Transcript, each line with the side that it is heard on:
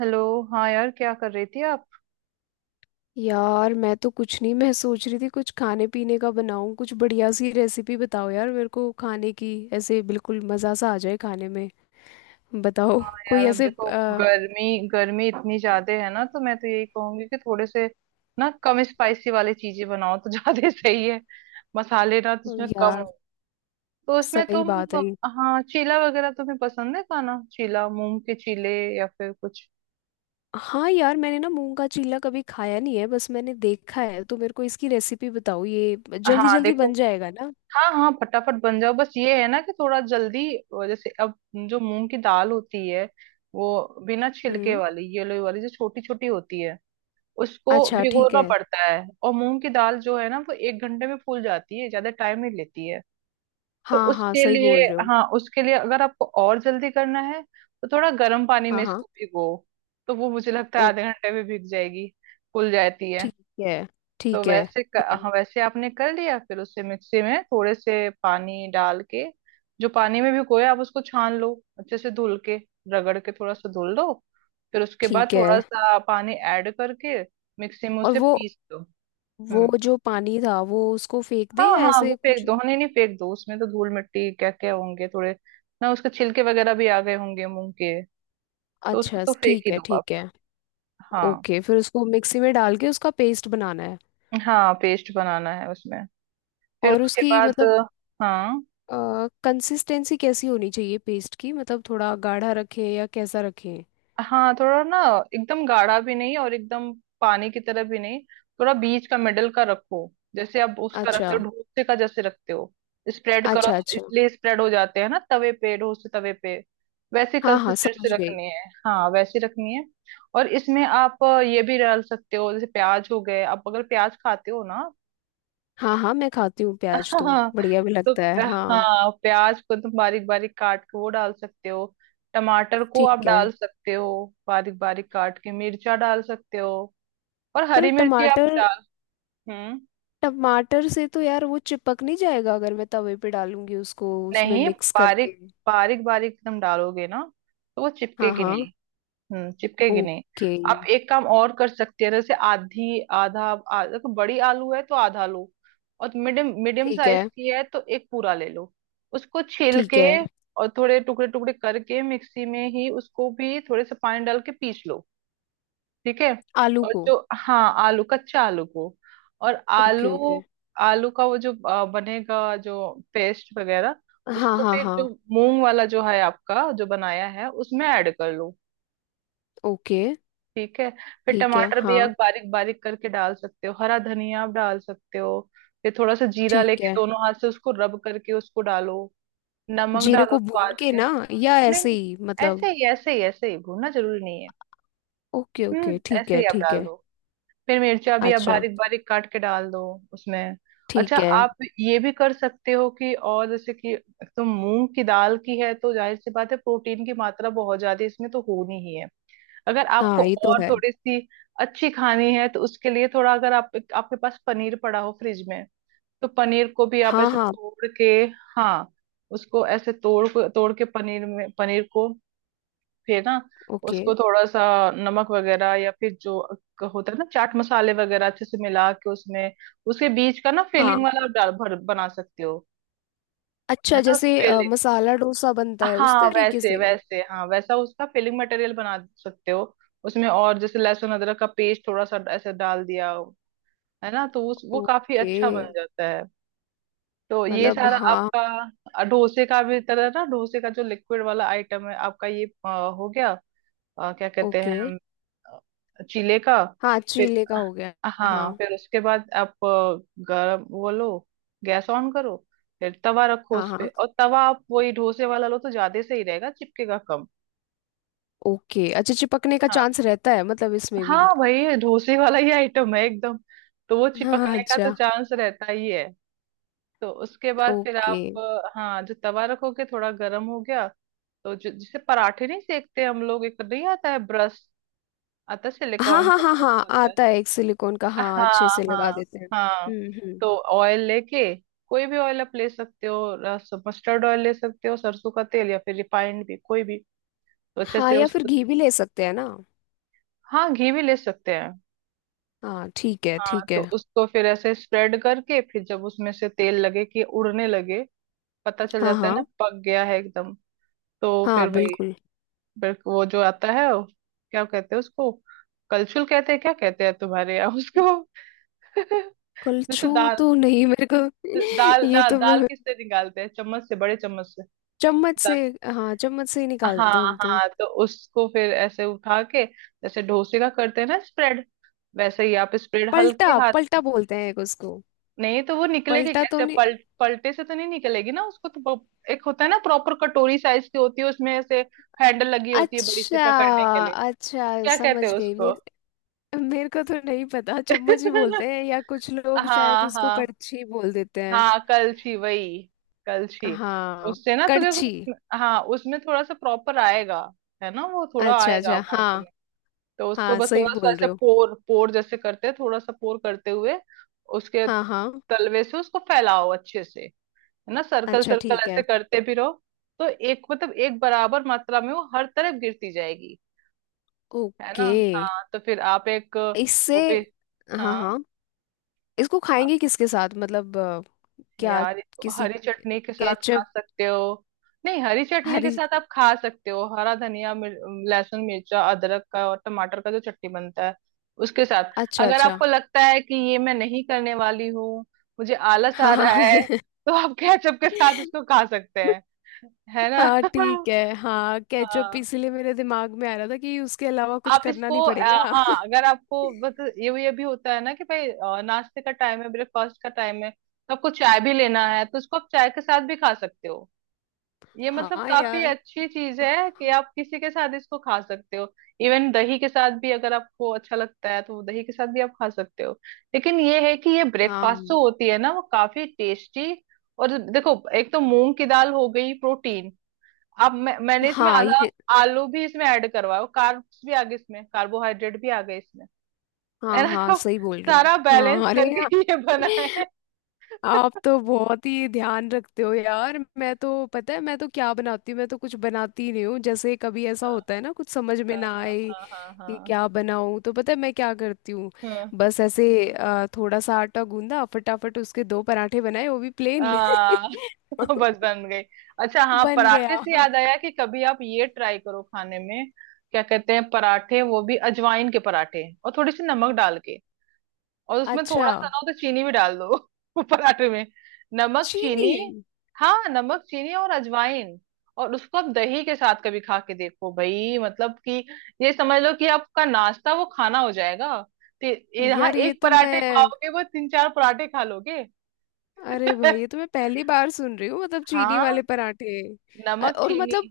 right: Hello. हाँ यार, क्या कर रही थी आप।
left: यार मैं तो कुछ नहीं, मैं सोच रही थी कुछ खाने पीने का बनाऊं। कुछ बढ़िया सी रेसिपी बताओ यार मेरे को खाने की। ऐसे बिल्कुल मज़ा सा आ जाए खाने में। बताओ। कोई
right: यार आप
left: ऐसे
right: देखो, गर्मी गर्मी इतनी ज्यादा है ना, तो मैं तो यही कहूंगी कि थोड़े से ना कम स्पाइसी वाली चीजें बनाओ तो ज्यादा सही है। मसाले ना तो उसमें कम
left: यार,
right: हो, तो उसमें
left: सही
right: तुम।
left: बात है।
right: हाँ चीला वगैरह तुम्हें पसंद है खाना, चीला मूंग के चीले या फिर कुछ।
left: हाँ यार, मैंने ना मूंग का चीला कभी खाया नहीं है, बस मैंने देखा है, तो मेरे को इसकी रेसिपी बताओ। ये जल्दी
right: हाँ
left: जल्दी
right: देखो,
left: बन जाएगा ना?
right: हाँ हाँ फटाफट बन जाओ। बस ये है ना कि थोड़ा जल्दी, जैसे अब जो मूंग की दाल होती है, वो बिना छिलके
left: हम्म।
right: वाली येलो वाली जो छोटी छोटी होती है, उसको
left: अच्छा, ठीक
right: भिगोना
left: है।
right: पड़ता है। और मूंग की दाल जो है ना, वो 1 घंटे में फूल जाती है, ज्यादा टाइम नहीं लेती है। तो
left: हाँ हाँ,
right: उसके
left: सही
right: लिए,
left: बोल रहे हो।
right: हाँ उसके लिए अगर आपको और जल्दी करना है तो थोड़ा गर्म पानी में
left: हाँ हाँ।
right: इसको भिगो, तो वो मुझे लगता है
left: ओ।
right: आधे घंटे में भीग जाएगी, फूल जाती है।
left: ठीक है।
right: तो
left: ठीक है।
right: वैसे
left: ये
right: हाँ
left: मत-
right: वैसे आपने कर लिया, फिर उसे मिक्सी में थोड़े से पानी डाल के, जो पानी में भिगोए आप उसको छान लो, अच्छे से धुल के रगड़ के थोड़ा सा धुल लो। फिर उसके बाद
left: ठीक है।
right: थोड़ा सा पानी ऐड करके मिक्सी में
left: और
right: उसे
left: वो
right: पीस दो।
left: वो
right: हम्म।
left: जो पानी था, वो उसको फेंक
right: हाँ
left: दे या
right: हाँ वो
left: ऐसे
right: फेंक
left: कुछ?
right: दो। हाँ, नहीं नहीं फेंक दो, उसमें तो धूल मिट्टी क्या क्या होंगे, थोड़े ना उसके छिलके वगैरह भी आ गए होंगे मूंग के। तो उसको
left: अच्छा,
right: तो फेंक
left: ठीक
right: ही
left: है।
right: दो
left: ठीक
right: आप।
left: है।
right: हाँ,
left: ओके, फिर उसको मिक्सी में डाल के उसका पेस्ट बनाना है।
right: हाँ पेस्ट बनाना है उसमें। फिर
left: और
right: उसके
left: उसकी
right: बाद,
left: मतलब
right: हाँ,
left: कंसिस्टेंसी कैसी होनी चाहिए पेस्ट की? मतलब थोड़ा गाढ़ा रखें या कैसा रखें?
right: हाँ थोड़ा ना एकदम गाढ़ा भी नहीं और एकदम पानी की तरह भी नहीं, थोड़ा बीच का मिडल का रखो। जैसे आप उसका रखते
left: अच्छा।
right: हो, अच्छा डोसे का जैसे रखते हो, स्प्रेड करो।
left: अच्छा अच्छा।
right: इसलिए स्प्रेड हो जाते हैं ना तवे पे, डोसे तवे पे वैसे
left: हाँ हाँ,
right: कंसिस्टेंसी
left: समझ गई।
right: रखनी है, हाँ वैसे रखनी है। और इसमें आप ये भी डाल सकते हो, जैसे प्याज हो गए, आप अगर प्याज खाते हो ना।
left: हाँ हाँ, मैं खाती हूँ प्याज, तो
right: हाँ
left: बढ़िया भी
right: तो,
left: लगता है। हाँ।
right: हाँ प्याज को तुम बारीक बारीक काट के वो डाल सकते हो, टमाटर को आप
left: ठीक है।
right: डाल सकते हो बारीक बारीक काट के, मिर्चा डाल सकते हो, और
left: पर ये
right: हरी मिर्ची आप
left: टमाटर
right: डाल। हम्म।
left: टमाटर से तो यार वो चिपक नहीं जाएगा, अगर मैं तवे पे डालूंगी उसको, उसमें
right: नहीं,
left: मिक्स
right: बारीक,
left: करके?
right: बारीक बारीक तुम डालोगे ना तो वो
left: हाँ
right: चिपकेगी
left: हाँ।
right: नहीं। चिपकेगी नहीं।
left: ओके।
right: आप एक काम और कर सकते हैं, जैसे आधी आधा देखो, बड़ी आलू है तो आधा लो, और मीडियम मीडियम
left: ठीक है।
right: साइज की है तो एक पूरा ले लो, उसको छील
left: ठीक
right: के,
left: है।
right: और थोड़े टुकड़े टुकड़े करके मिक्सी में ही उसको भी थोड़े से पानी डाल के पीस लो। ठीक है,
left: आलू
right: और
left: को?
right: जो, हाँ आलू, कच्चा आलू को, और
left: ओके
right: आलू,
left: ओके।
right: आलू का वो जो बनेगा जो पेस्ट वगैरह,
left: हाँ
right: उसको
left: हाँ
right: भी
left: हाँ।
right: जो मूंग वाला जो है आपका, जो बनाया है, उसमें ऐड कर लो।
left: ओके।
right: ठीक है। फिर
left: ठीक है
right: टमाटर भी आप
left: हाँ।
right: बारीक बारीक करके डाल सकते हो, हरा धनिया आप डाल सकते हो। फिर थोड़ा सा जीरा
left: ठीक
right: लेके
left: है।
right: दोनों हाथ से उसको रब करके उसको डालो, नमक
left: जीरे
right: डालो
left: को भून
right: स्वाद
left: के
right: के।
left: ना, या
right: नहीं
left: ऐसे
right: नहीं,
left: ही मतलब?
right: ऐसे ही ऐसे ही ऐसे ही, भूनना जरूरी नहीं है।
left: ओके ओके, ठीक
right: ऐसे
left: है
right: ही आप
left: ठीक
right: डाल
left: है।
right: दो। फिर मिर्चा भी आप
left: अच्छा।
right: बारीक बारीक काट के डाल दो उसमें। अच्छा,
left: ठीक है।
right: आप ये भी कर सकते हो कि, और जैसे कि एक तो मूंग की दाल की है, तो जाहिर सी बात है प्रोटीन की मात्रा बहुत ज्यादा है, इसमें तो होनी ही है। अगर आपको
left: हाँ, ये तो
right: और
left: है।
right: थोड़ी सी अच्छी खानी है तो उसके लिए थोड़ा, अगर आप आपके पास पनीर पड़ा हो फ्रिज में, तो पनीर को भी आप
left: हाँ
right: ऐसे
left: हाँ।
right: तोड़ के, हाँ उसको ऐसे तोड़ को तोड़ के पनीर में, पनीर को फिर ना
left: ओके।
right: उसको थोड़ा सा नमक वगैरह या फिर जो होता है ना चाट मसाले वगैरह अच्छे से मिला के उसमें, उसके बीच का ना फिलिंग
left: हाँ,
right: वाला आप डाल भर बना सकते हो, है
left: अच्छा,
right: ना।
left: जैसे मसाला डोसा बनता है उस
right: हाँ
left: तरीके
right: वैसे
left: से?
right: वैसे, हाँ वैसा उसका फिलिंग मटेरियल बना सकते हो उसमें। और जैसे लहसुन अदरक का पेस्ट थोड़ा सा ऐसे डाल दिया है ना, तो उस वो काफी
left: ओके।
right: अच्छा बन जाता है। तो ये
left: मतलब
right: सारा
left: हाँ।
right: आपका डोसे का भी तरह ना, डोसे का जो लिक्विड वाला आइटम है आपका, ये हो गया, क्या कहते
left: ओके।
right: हैं, चीले का।
left: हाँ,
right: फिर,
left: चीले का हो गया। हाँ
right: हाँ फिर उसके बाद आप गरम वो लो, गैस ऑन करो, फिर तवा रखो
left: हाँ
right: उस पे,
left: हाँ।
right: और तवा आप वही डोसे वाला लो तो ज्यादा सही रहेगा, चिपकेगा कम।
left: ओके। अच्छा, चिपकने का
right: हाँ,
left: चांस रहता है मतलब इसमें
right: हाँ
left: भी?
right: वही डोसे वाला ही आइटम है एकदम, तो वो
left: हाँ
right: चिपकने का तो
left: अच्छा।
right: चांस रहता ही है। तो उसके बाद फिर
left: ओके।
right: आप, हाँ जो तवा रखोगे थोड़ा गर्म हो गया, तो जो जिसे पराठे नहीं सेकते हम लोग, एक नहीं आता है ब्रश, आता है
left: हाँ
right: सिलिकॉन
left: हाँ
right: का
left: हाँ
right: ब्रश
left: हाँ,
right: आता है।
left: आता है एक सिलिकॉन का। हाँ, अच्छे
right: हाँ
left: से
right: हाँ
left: लगा देते हैं।
right: हाँ।
left: हम्म।
right: तो ऑयल लेके, कोई भी ऑयल आप ले सकते हो, मस्टर्ड ऑयल ले सकते हो, सरसों का तेल, या फिर रिफाइंड भी, कोई भी, तो अच्छे
left: हाँ,
right: से
left: या फिर
right: उसको,
left: घी भी ले सकते हैं ना?
right: हाँ घी भी ले सकते हैं,
left: हाँ ठीक है,
right: हाँ
left: ठीक
right: तो
left: है।
right: उसको फिर ऐसे स्प्रेड करके, फिर जब उसमें से तेल लगे कि उड़ने लगे, पता चल
left: हाँ
right: जाता है ना
left: हाँ।
right: पक गया है एकदम। तो
left: हाँ
right: फिर वही,
left: बिल्कुल।
right: फिर वो जो आता है क्या कहते हैं उसको, कलछुल कहते हैं, क्या कहते हैं तुम्हारे यहाँ उसको। जैसे
left: कलछू
right: दाल,
left: तो नहीं मेरे
right: दाल
left: को। ये
right: दाल
left: तो
right: दाल
left: मैं।
right: किससे निकालते हैं, चम्मच से, बड़े चम्मच से
left: चम्मच से।
right: दाल।
left: हाँ, चम्मच से ही निकालते हैं
right: हाँ
left: हम तो।
right: हाँ, तो उसको फिर ऐसे उठा के, जैसे डोसे का करते हैं ना स्प्रेड, वैसे ही आप स्प्रेड
left: पलटा।
right: हल्के हाथ।
left: पलटा बोलते हैं एक उसको।
right: नहीं तो वो निकलेगी
left: पलटा तो
right: कैसे,
left: नहीं।
right: पलटे से तो नहीं निकलेगी ना उसको, तो एक होता है ना प्रॉपर, कटोरी साइज की होती है, उसमें ऐसे हैंडल लगी होती है बड़ी सी
left: अच्छा
right: पकड़ने के लिए।
left: अच्छा,
right: क्या कहते
left: समझ
right: हैं
left: गई।
right: उसको।
left: मेरे मेरे को तो नहीं पता, चम्मच ही बोलते हैं, या कुछ लोग शायद
right: हाँ
left: उसको
right: हाँ
left: कड़छी बोल देते हैं।
right: हाँ, कलछी वही, कलछी।
left: हाँ,
right: उससे ना तो क्या
left: कड़छी।
right: उसमें, हाँ उसमें थोड़ा सा प्रॉपर आएगा, है ना, वो थोड़ा
left: अच्छा
right: आएगा
left: अच्छा
right: अमाउंट
left: हाँ।
right: में। तो उसको
left: हाँ,
right: बस
left: सही
right: थोड़ा सा
left: बोल
right: ऐसे
left: रहे हो।
right: पोर पोर जैसे करते हैं, थोड़ा सा पोर करते हुए उसके
left: हाँ हाँ।
right: तलवे से उसको फैलाओ अच्छे से, है ना। सर्कल
left: अच्छा,
right: सर्कल
left: ठीक
right: ऐसे
left: है।
right: करते भी रहो, तो एक मतलब एक बराबर मात्रा में वो हर तरफ गिरती जाएगी, है ना।
left: ओके।
right: हाँ तो फिर आप एक,
left: इससे।
right: वो भी,
left: हाँ
right: हाँ।
left: हाँ। इसको
right: आप,
left: खाएंगे किसके साथ मतलब क्या?
right: यार इसको
left: किसी।
right: हरी चटनी के साथ खा
left: केचप?
right: सकते हो। नहीं, हरी चटनी के
left: हरी।
right: साथ आप खा सकते हो, हरा धनिया लहसुन मिर्चा अदरक का और टमाटर का जो चटनी बनता है, उसके साथ।
left: अच्छा
right: अगर
left: अच्छा।
right: आपको लगता है कि ये मैं नहीं करने वाली हूँ, मुझे आलस
left: हाँ
right: आ रहा
left: हाँ।
right: है, तो आप केचप के साथ उसको खा सकते हैं, है ना।
left: हाँ ठीक है। हाँ, केचप
right: हाँ
left: इसीलिए मेरे दिमाग में आ रहा था, कि उसके अलावा कुछ
right: आप
left: करना
right: इसको
left: नहीं पड़ेगा।
right: हाँ अगर आपको बस ये भी होता है ना कि भाई, नाश्ते का टाइम है, ब्रेकफास्ट का टाइम है, तो आपको चाय भी लेना है, तो इसको आप चाय के साथ भी खा सकते हो। ये
left: हाँ
right: मतलब काफी
left: यार।
right: अच्छी चीज है कि आप किसी के साथ इसको खा सकते हो। इवन दही के साथ भी अगर आपको अच्छा लगता है तो दही के साथ भी आप खा सकते हो। लेकिन ये है कि ये ब्रेकफास्ट
left: हाँ
right: जो होती है ना वो काफी टेस्टी। और देखो एक तो मूंग की दाल हो गई प्रोटीन, अब मैंने इसमें
left: हाँ
right: आधा
left: ये।
right: आलू भी इसमें ऐड करवाया, कार्ब्स भी आ गए इसमें, कार्बोहाइड्रेट भी आ गए इसमें, है
left: हाँ
right: ना।
left: हाँ,
right: तो
left: सही बोल रहे हो।
right: सारा बैलेंस
left: हाँ अरे
right: करके
left: यार,
right: ये बना है।
left: आप तो बहुत ही ध्यान रखते हो यार। मैं तो पता है मैं तो क्या बनाती हूँ, मैं तो कुछ बनाती ही नहीं हूँ। जैसे कभी ऐसा होता है
right: हाँ
left: ना कुछ समझ में ना
right: हाँ
left: आए
right: हाँ हाँ
left: कि
right: हाँ।
left: क्या बनाऊँ, तो पता है मैं क्या करती हूँ?
right: हम्म,
left: बस ऐसे थोड़ा सा आटा गूंदा, फटाफट उसके दो पराठे बनाए, वो भी
right: आ,
left: प्लेन।
right: बस बन गई। अच्छा हाँ,
left: बन
right: पराठे
left: गया।
right: से याद आया कि कभी आप ये ट्राई करो खाने में, क्या कहते हैं पराठे, वो भी अजवाइन के पराठे, और थोड़ी सी नमक डाल के, और उसमें
left: अच्छा।
right: थोड़ा सा ना हो तो चीनी भी डाल दो। पराठे में नमक चीनी।
left: चीनी।
right: हाँ नमक चीनी और अजवाइन, और उसको आप दही के साथ कभी खा के देखो भाई, मतलब कि ये समझ लो कि आपका नाश्ता वो खाना हो जाएगा। तो यहाँ
left: यार ये
right: एक
left: तो मैं।
right: पराठे खाओगे, वो तीन चार पराठे खा लोगे।
left: अरे भाई, ये तो मैं पहली बार सुन रही हूँ, मतलब चीनी
right: हाँ
left: वाले पराठे।
right: नमक
left: और
right: चीनी
left: मतलब,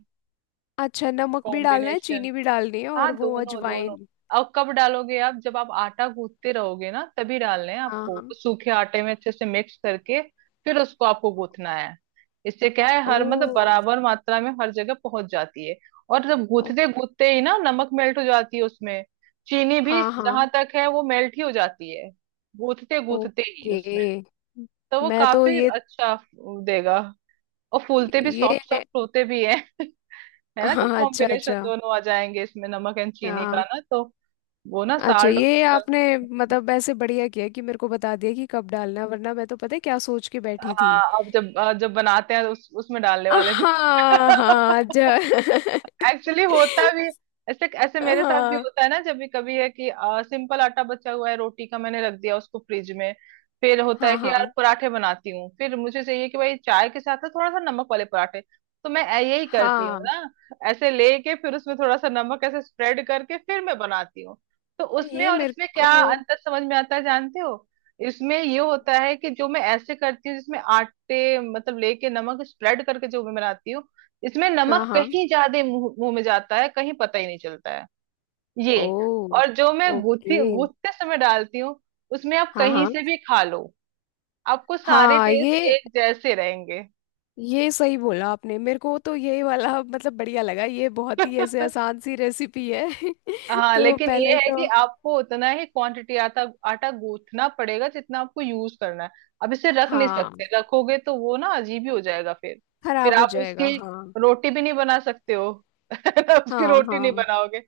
left: अच्छा, नमक भी डालना है,
right: कॉम्बिनेशन,
left: चीनी भी डालनी है
right: हाँ
left: और वो
right: दोनों दोनों।
left: अजवाइन?
right: अब कब डालोगे आप, जब आप आटा गूंथते रहोगे ना तभी डालने हैं
left: हाँ
right: आपको,
left: हाँ।
right: वो सूखे आटे में अच्छे से मिक्स करके, फिर उसको आपको गूंथना है। इससे क्या है,
left: ओ,
right: हर मतलब बराबर मात्रा में हर जगह पहुंच जाती है। और जब
left: ओ।
right: गूंथते गूंथते ही ना, नमक मेल्ट हो जाती है उसमें, चीनी भी
left: हाँ हाँ।
right: जहां तक है वो मेल्ट ही हो जाती है, गूंथते गूंथते ही
left: ओके।
right: उसमें, तो वो
left: मैं तो
right: काफी
left: ये।
right: अच्छा देगा। और फूलते भी
left: ये।
right: सॉफ्ट सॉफ्ट होते भी है। है ना, जब
left: हाँ अच्छा
right: कॉम्बिनेशन
left: अच्छा।
right: दोनों आ जाएंगे इसमें, नमक एंड चीनी
left: हाँ,
right: का ना, तो वो ना
left: अच्छा,
right: साल्ट और
left: ये
right: शुगर।
left: आपने मतलब ऐसे बढ़िया किया कि मेरे को बता दिया कि कब डालना है, वरना मैं तो पता है क्या सोच के बैठी थी।
right: हाँ अब जब जब बनाते हैं, तो उसमें डालने वाले थे।
left: हाँ। हाँ अच्छा।
right: एक्चुअली होता भी ऐसे, ऐसे मेरे साथ भी
left: हाँ
right: होता है ना, जब भी कभी है कि सिंपल आटा बचा हुआ है रोटी का, मैंने रख दिया उसको फ्रिज में, फिर होता है
left: हाँ
right: कि यार
left: हाँ
right: पराठे बनाती हूँ, फिर मुझे चाहिए कि भाई चाय के साथ ना थोड़ा सा नमक वाले पराठे, तो मैं यही करती हूँ
left: हाँ।
right: ना, ऐसे लेके फिर उसमें थोड़ा सा नमक ऐसे स्प्रेड करके फिर मैं बनाती हूँ। तो उसमें
left: ये
right: और
left: मेरे
right: इसमें
left: को।
right: क्या अंतर समझ में आता है जानते हो, इसमें ये होता है कि जो मैं ऐसे करती हूँ जिसमें आटे मतलब लेके नमक स्प्रेड करके जो मैं बनाती हूँ, इसमें
left: हाँ
right: नमक
left: हाँ।
right: कहीं ज्यादा मुंह मुंह में जाता है, कहीं पता ही नहीं चलता है
left: ओ।
right: ये। और जो मैं
left: ओके।
right: गूथी गूथते समय डालती हूँ, उसमें आप
left: हाँ
right: कहीं
left: हाँ
right: से भी खा लो, आपको सारे
left: हाँ।
right: टेस्ट
left: ये।
right: एक जैसे रहेंगे।
left: ये सही बोला आपने। मेरे को तो ये वाला मतलब बढ़िया लगा, ये बहुत ही ऐसे आसान सी रेसिपी है।
right: हाँ
left: तो
right: लेकिन ये
left: पहले
right: है कि
left: तो।
right: आपको उतना ही क्वांटिटी आटा आटा गूंथना पड़ेगा जितना आपको यूज करना है। अब इसे रख नहीं
left: हाँ,
right: सकते, रखोगे तो वो ना अजीब ही हो जाएगा फिर
left: खराब हो
right: आप
left: जाएगा
right: उसकी
left: हाँ।
right: रोटी भी नहीं बना सकते हो। ना, उसकी
left: हाँ
right: रोटी नहीं
left: हाँ,
right: बनाओगे,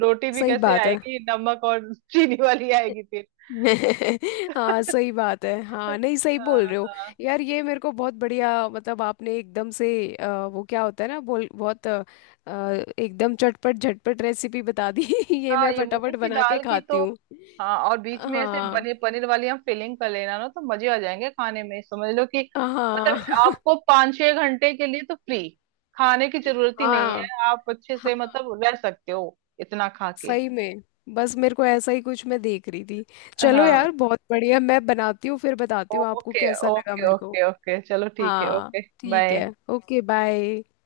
right: रोटी भी
left: सही
right: कैसे
left: बात है।
right: आएगी, नमक और चीनी वाली आएगी फिर।
left: हाँ सही बात है हाँ, नहीं सही बोल
right: हाँ
left: रहे हो।
right: हाँ
left: यार, ये मेरे को बहुत बढ़िया, मतलब आपने एकदम से वो क्या होता है ना, बोल बहुत अ, एकदम चटपट झटपट रेसिपी बता दी। ये
right: हाँ,
left: मैं
right: ये मूंग
left: फटाफट
right: की
left: बना के
right: दाल की
left: खाती
right: तो,
left: हूँ।
right: हाँ। और बीच में ऐसे
left: हाँ
right: पनीर, पनीर वाली हम फिलिंग कर लेना ना, तो मजे आ जाएंगे खाने में, समझ लो कि मतलब
left: हाँ।
right: आपको 5 6 घंटे के लिए तो फ्री, खाने की जरूरत ही नहीं है,
left: हाँ
right: आप अच्छे
left: हाँ,
right: से मतलब रह सकते हो इतना खा के।
left: सही में। बस मेरे को ऐसा ही कुछ मैं देख रही थी। चलो
right: हाँ
left: यार, बहुत बढ़िया। मैं बनाती हूँ, फिर बताती हूँ आपको
right: ओके
left: कैसा लगा
right: ओके
left: मेरे को।
right: ओके ओके, चलो ठीक है
left: हाँ
right: ओके,
left: ठीक
right: बाय।
left: है। Okay, bye.